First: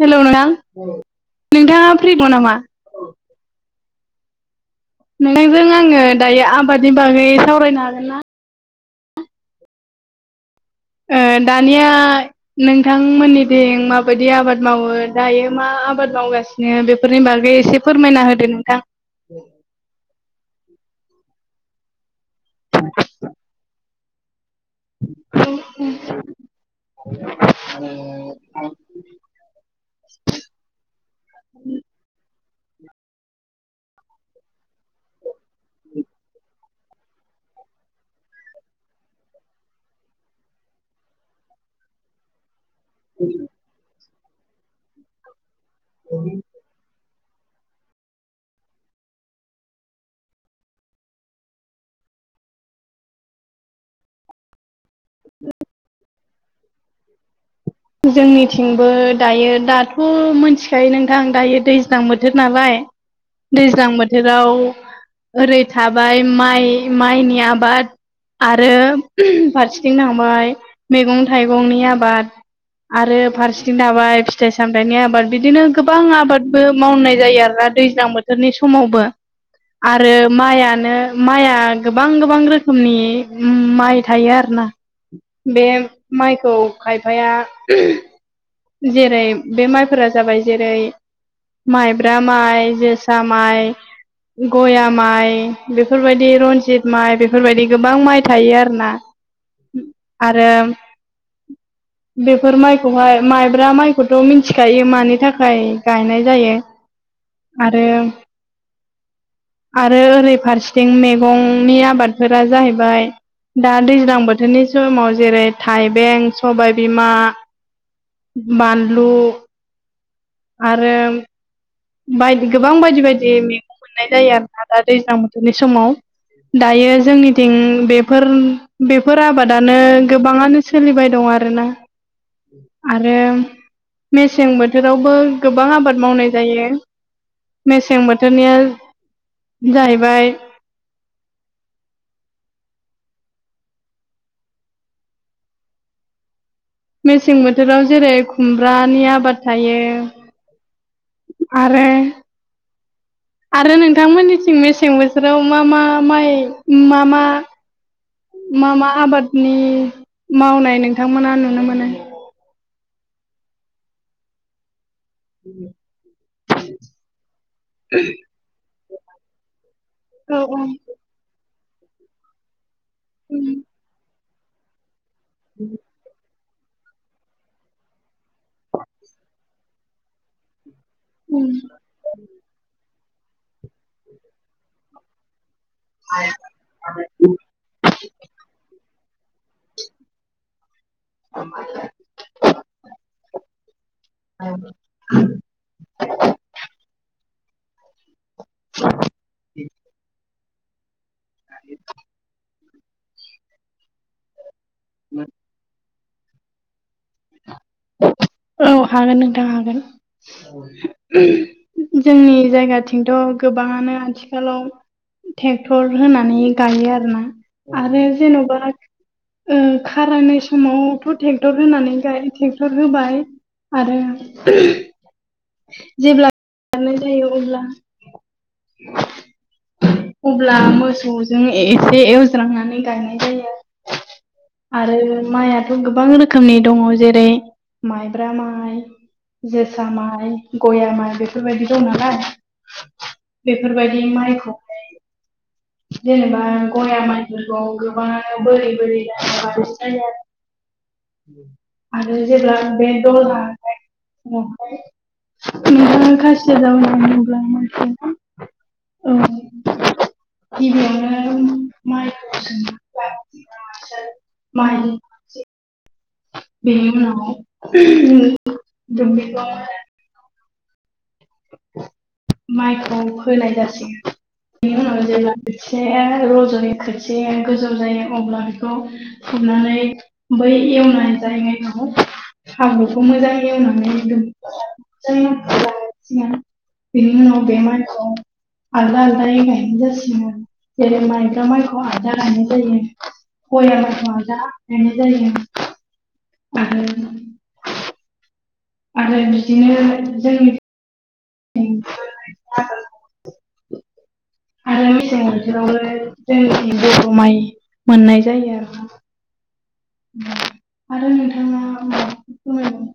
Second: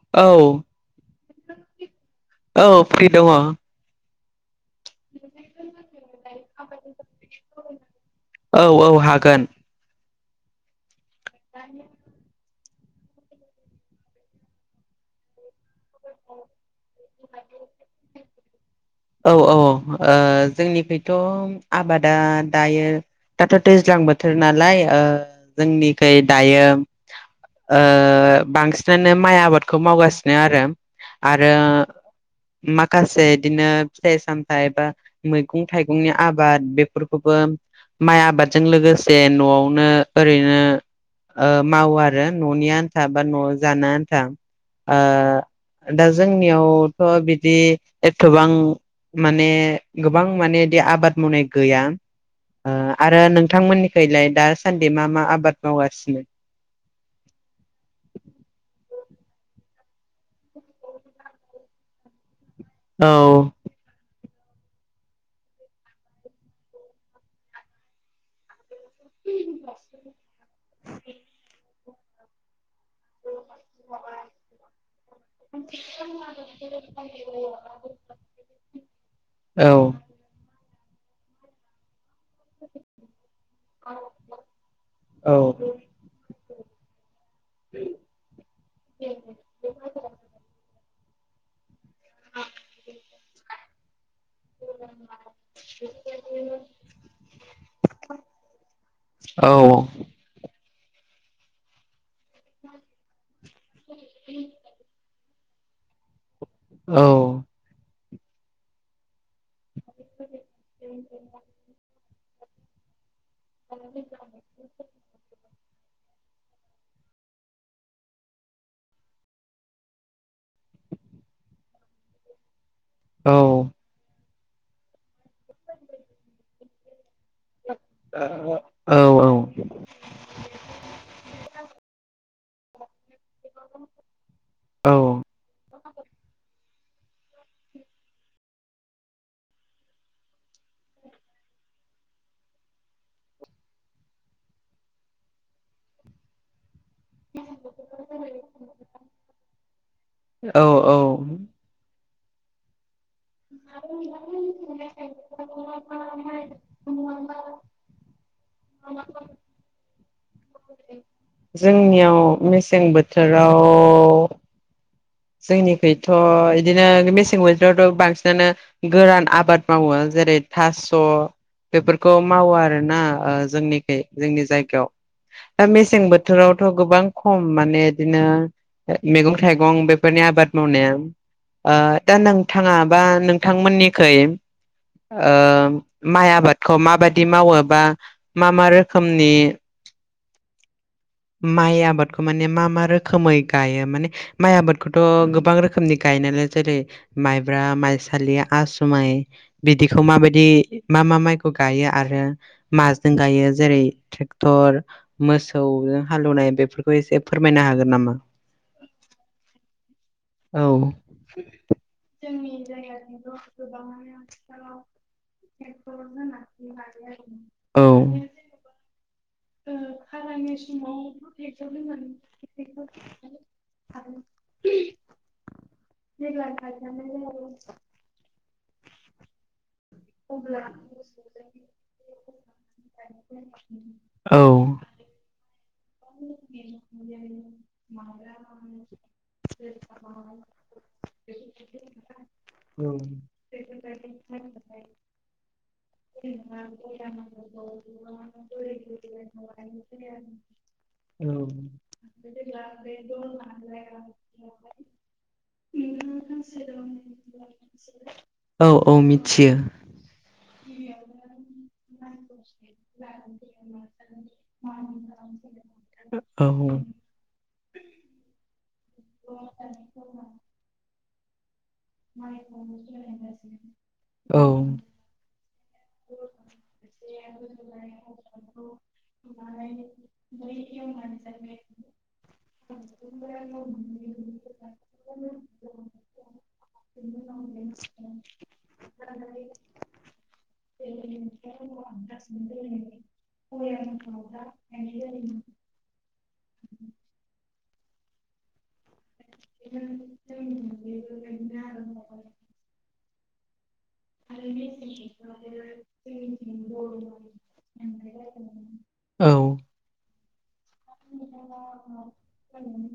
हेल' नोंथां औ नोंथाङा फ्रिगं नामा? औ फ्रि दङ। नोंथांजों आङो दायो आबादनि बागै सावरायनो हागोन ना? औ औ हागोन। ओ दानिया नोंथांमोननिथिं माबायदि आबाद मावो दायो मा आबाद मावगासिनो बे फोरनि बागै एसे फोरमायना होदो नोंथां? औ औ ओ जोंनिखौथ' आबादा दायो दाथ' दैज्लां बोथोर नालाय ओ जोंनिखै दायो ओ बांसिनानो माइ आबादखौ मावगासिनो आरो। आरो माखासे बिदिनो फिथाइ सामथाइ ए बा मैगं थाइगंनि आबाद बेफोरखौबो माइ आबादजों लोगोसे न'आवनो ओरैनो ओ मावो आरो न'नि आन्था बा न' जानो आन्था ओ दा जोंनियावथ' बिदि एथबां माने गोबां मानेदि आबाद मावनाय गैया। आरो नोंथांमोननिखलाय दासान्दि मा मा आबाद मावगासिनो? जोंनिथिंबो दायो दाथ' मोनथिखायो नोंथां दायो दैज्लां बोथोर नालाय औ। दैज्लां बोथोराव ओरै थाबाय माइ माइनि आबाद आरो फारसेथिं थांबाय मैगं थाइगंनि आबाद। आरो फारसे थिं थाबाय फिथाइ सामथाइनि आबाद बिदिनो गोबां आबादबो मावनाय जायो आरोना दैज्लां बो नि समावबो औ आरो माइयानो माइया गोबां गोबां रोखोमनि उम माइ थायो आरो ना औ बे माइखौ खायफाया जेरै बे माइफोरा जाबाय जेरै माइब्रा माइ जोसा माइ गया माइ बेफोरबायदि रन्जित माइ बेफोरबायदि गोबां माइ थायो आरो ना। औ। आरो बेफोर माइखौहाय माइ ब्रा माइखौथ' मिथिखायो मानि थाखाय गायनाय जायो। औ आरो आरो ओरै फारसेथिं मैगंनि आबाद बोथोरा जाहैबाय दा दैज्लां बोथोरनि समाव जेरै थाइबें सबाय बिमा बानलु आरो बाय गोबां बायदि बायदि औ मैगं मोननाय जायो आरोना दा दैज्लां बोथोरनि समाव दायो जोंनि थिं बेफोर बेफोर आबादानो गोबाङानो सोलिबाय दं आरोना। आरो मेसें औ बोथोरावबो गोबां आबाद मावनाय जायो मेसें बोथोरनिया जाहैबाय मेसें बोथोराव जेरै खुमब्रानि आबाद थायो औ औ आरो आरो नोंथांमोननिथिं मेसें बोथोराव मा मा माइ मा मा मा मा आबादनि मावनाय नोंथांमोना नुनो मोनो जोंनियाव मेसें बोथोराव जोंनिखैथ' बिदिनो मेसें बोथोरावथ' बांसिनानो गोरान आबाद मावो। जेरै औ थास' औ बेफोरखौ मावो आरोना ओ जोंनिखै जोंनि जायगायाव। दा मेसेें बो थोरावथ' गोबां खम माने बिदिनो मैगं थाइगं बेफोरनि आबाद मावनाया आ दा नोंथाङा बा नोंथांमोननिखै ओ माइ आबादखौ माबायदि मावो बा मा मा रोखोमनि माइ आबादखौ माने मा मा रोखोमै गायो माने माइ आबादखौथ' गोबां रोखोमनि गायो नालाय जेरै माइब्रा माइसालि आसुमाइ बिदिखौ माबायदि मा मा माइखौ गायो आरो माजों गायो जेरै ट्रे टर मोसौजों हालौनाय बेफोरखौ एसे फोरमायनो हागोन नामा? औ हागोन नोंथां औ हागोन। जोंनि जायगाथिंथ' गोबाङानो आथिखालाव ट्रेक्टर होनानै गायो आरो ना औ आरो जेन'बा ओ खारायनाय समावथ' ट्रेक्टर होनानै [unintelligible] ट्रेक्टर होबाय आरो [unintelligible] जेब्ला [inaudible] नाय जायो अब्ला अब्ला मोसौजों एसे एवज्रांनानै गायनाय जायो। औ आरो माइयाथ' गोबां रोखोमनि दङ जेरै माइब्रा माइ जोसा माइ गया माइ बेफोरबायदि दं नालाय। औ बेफोरबायदि माइखौ जेनेबा गयया मायफोरखौ गोबाङानो बोरै बोरै [unintelligible] जायो आरो। आरो जेब्ला बे दला [unintelligible] खासिया औ औ मिथियो [unintelligible] गिबियावनो माइ माइ [unintelligible] बेनि औ उना [unintelligible] [inaudible] माइखौ फोनाय जासिगोन बिनि उनाव जेब्ला खोथिाया रज'यो खोथिाया गोजौ जायो अब्ला बेखौ फुनानै बै एवनाय जाय नायखौ [unintelligible] [unintelligible] बेनि उनाव बे मायखौ आलदा आलदायै गायनाय जासिगोन आरो। जेरै माइब्रा माइखौं आलदा गायनाय जायो गया माइखौं आलदा गायनाय जायो। [unintelligible] आरो बिदिनो जोंनि आरो मेसें बाथोरावबो जोंनिथिं बर' माइ मोननाय जायो आरो। औ [inaudible] नोंथाङा माबाफोर फोरमायबावनो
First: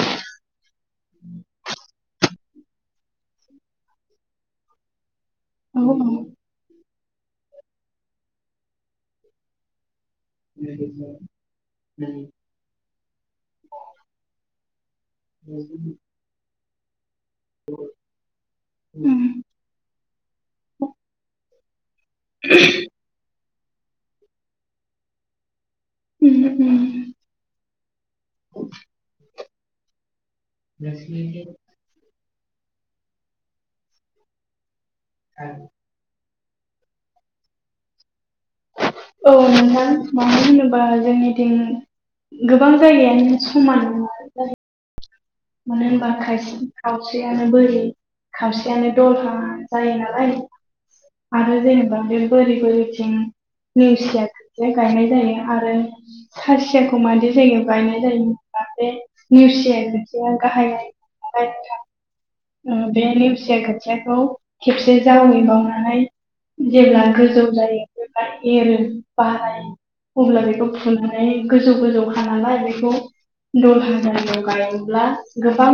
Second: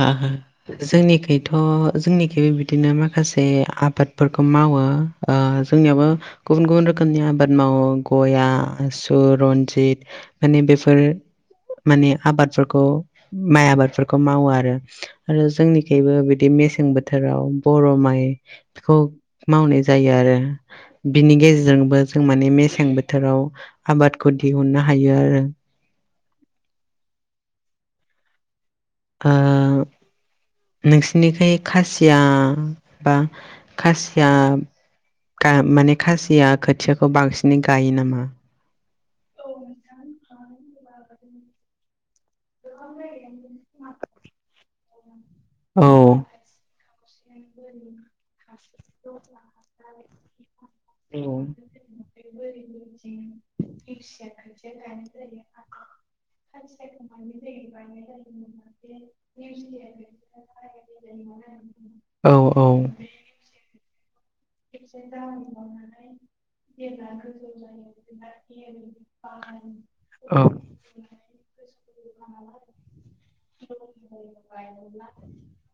आ ह [unintelligible] जोंनिखैथ' जोंनिखैबो बिदिनो माखासे आबादफोरखौ मावो ओ जोंनियाबो गुबुन गुबुन रोखोमनि आबाद मावो गया आसु रनजित माने बेफोर फोर माने आबादफोरखौ माइ आबादफोरखौ मावो आरो आरो जोंनिखबो बिदि मेसें बोथोराव बर' माइ खौ मावनाय जायो आरो बिनि गेजेरजोंबो जों माने मेसें बोथोराव आबादखौ दिहुननो हायो आरो उम उम ओ नोंसिनिखै खासिया बा खासिया गा माने खासिया खोथियाखौ बांसिनै गायो नामा औ नोंथां मानो होनोबा जोंनि थिं गोबां जायगायानो समाव म [unintelligible] मानो होनबा खायसे खावसेयानो बोरि खावसेयानो दलहा जायो नालाय आरो जेनेबा बे बोरि बोरिथिं निवसिया गायनाय जायो आरो सासियाखौ मादै जायगायाव गायनाय जायोब बे निवसियाजों गाहाय औ जायगायाव बे औ नेवसिया खोथियाखौ खेबसे जावैबावनानै [unintelligible] जेब्ला गोजौ जायो जेब्ला एरो बारायो अब्ला बेखौ [unintelligible] फुनानै गोजौ गोजौखा नालाय बेखौ दलहााजार गाय गोबां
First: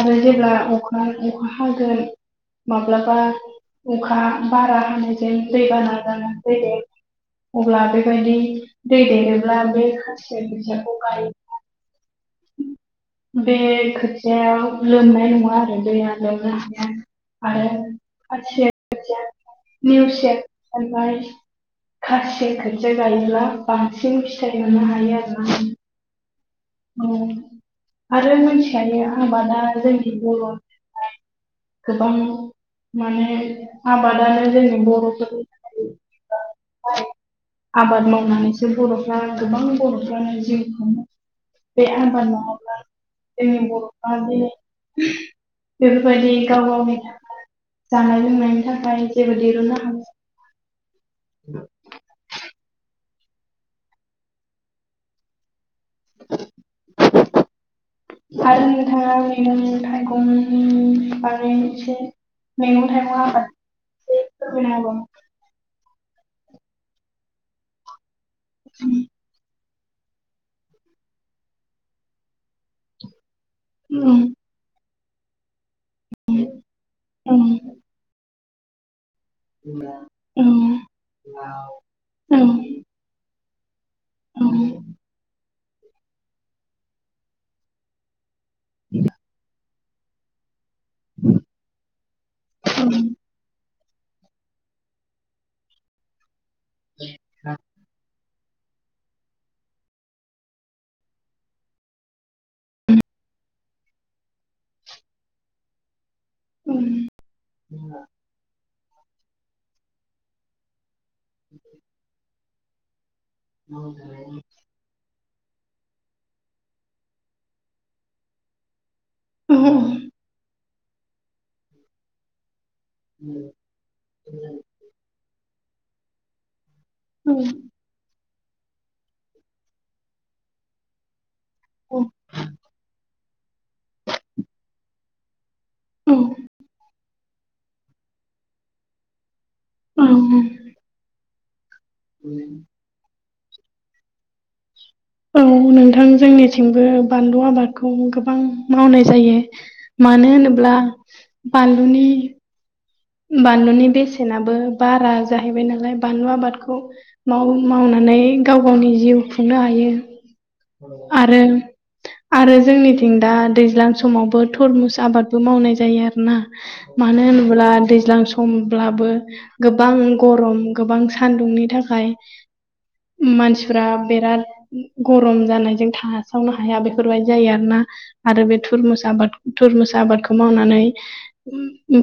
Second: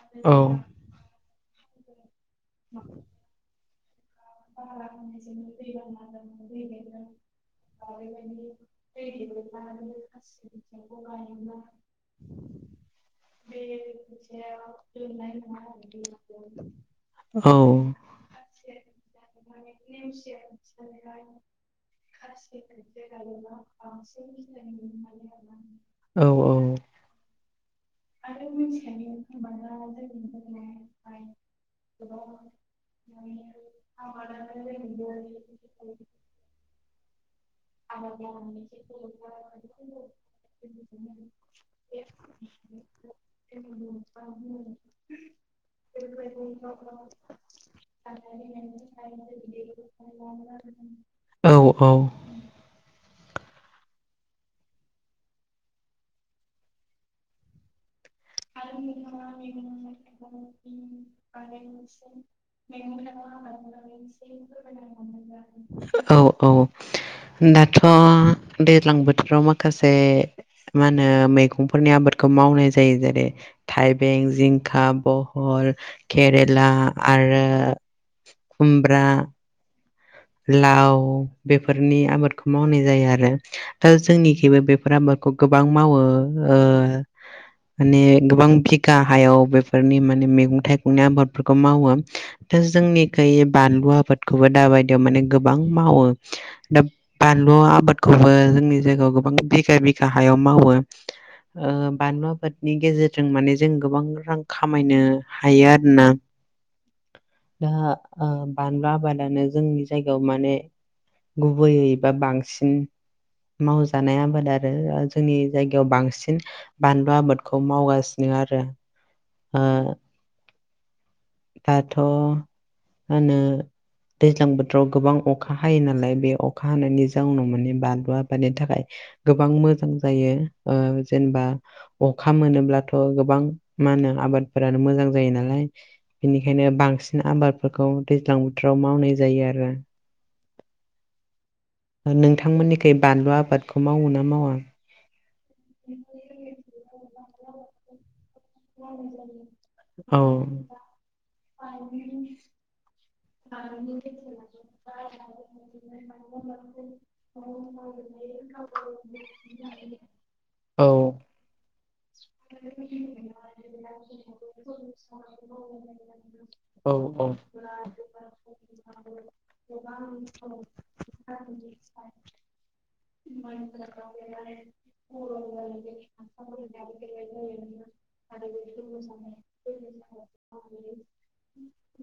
आरो औ जेब्ला अखा अखा हागोन माब्लाबा अखा बारा होनानायजों दैबाना जानानै दै दे अब्ला बेबायदि दै देरोब्ला बे खासिया खोथियाखौ गाय [inaudible] [inaudible] बे खोथियाव लोमनाय नङा आरो दैया लोमनो हाया औ आ निउसाइ [unintelligible] खासि खोथिया गायोब्ला बांसिन फिथाइ मोननो हायो आरो ना औ औ औ आरो मिथिखायो आबादा जोंनि बर' [unintelligible] गोबां माने आबादानो जोंनि बर'फोरनि थाखाय [unintelligible] [unintelligible] आबाद मावनानैसो बर'फ्रा गोबां बर'फ्रानो जिउ खुंयो बे आबाद नङाबा जोंनि बर'फ्रा बेफोरबायदि गाव गावनि थाखाय जानाय लोंनायनि थाखाय जेबो दिरुननो हायो [inaudible] औ औ [unintelligible] आरो नोंथाङा मैंगं थाइगंनि बारै एसे मैगं थाइगं मगबो आबाद एसे फोरमायना [unintelligible] औ औ दाथ' दैज्लांबो बोथोराव माखासे मा होनो मैगंफोरनि आबादखौ मावनाय जायो जेरै थाइबें जिंखा बहल केरेला आरो खुमब्रा [unintelligible] लाव बेफोरनि आबादखौ मावनाय जायो आरो दा जोंनिखेबो होबावनो बेफोर आबादखौ गोबां मावो ओ माने गोबां बिघा हायाव बेफोरनि माने मैगं थाइ आबादफोरखौ मावो दा जोंनिखै बानलु आबादखौबो दाबायदि माने गोबां मावो दा बानलु आबादखौबो जोंनि जायगायाव गोबां बिघा बिघा हायाव मावो ओ बानलु आबादनि गेजेरजों माने जों गोबां रां खामायनो हायो आरो ना दा बानलु आबादानो जोंनि जायगायाव माने गुबैयै बा बांसिन मावजानाय आबाद आरो जोंनि जायगायाव बांसिन बानलु आबादखौ मावगासिनो आरो ओ दाथ' मा होनो दैज्लां बोथोराव गोबां अखा हायो नालाय बे अखा हानायनि जोंनाव मे बानलु आबादनि थाखाय गोबां मोजां जायो ओ जेनेबा अखा मोनोब्लाथ' गोबां मा होनो आबादफोरानो मोजां जायो नालाय औ बेनिखायनो बांसिन आबादफोरखौ दैज्लां बोथोराव मावनाय जायो आरो औ नोंथांमोननिखै बानलु आबादखौ मावो ना मावा औ नोंथां जोंनिथिंबो बानलु आबादखौ गोबां मावनाय जायो औ मानो होनोब्ला बानलुनि बानलुनि बेसेनाबो बारा जाहैबाय नालाय बानलु आबादखौ मावनानै गाव गावनि जिउ खुंनो हायो औ आरो आरो जोंनिथिं दा दैज्लां समावबो थरमुस आबादबो मावनाय जायो आरोना औ मानो औ होनोब्ला दैज्लां जां समब्लाबो गोबां गरम गोबां सानदुंनि थाखाय मानसिफ्रा बेराद गरम जानायजों थासावनो हाया फोरबाय जायो आरोना आरो बे थुर मुसा आबाद थुरमुसा आबादखौ मावनानै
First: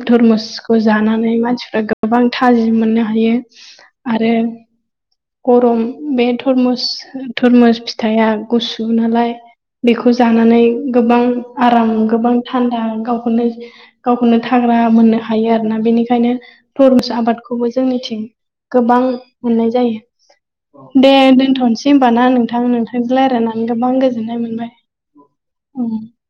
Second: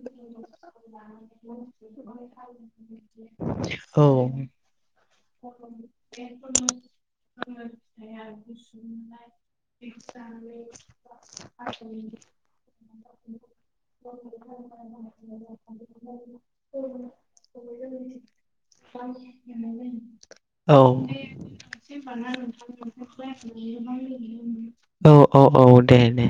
थुरमुस जानानै मानसिफ्रा गोबां थाजिम मोननो हायो औ आरो गरम बे थरमुस फिथाइया गुसु नालाय बेखौ जानानै गोबां आराम गोबां थान्दा गावखौनो गावखौनो थाग्रा मोननो हायो आरो ना बेनिखायनो थुरमुस आबादखौबो जोंनिथिं गोबां मोननाय जायो औ दे दोनथ'नोसै होनबाना नोंथां नोंथांजों रायलायनानै गोबां गोजोननाय मोनबाय औ औ औ दे उम। दे।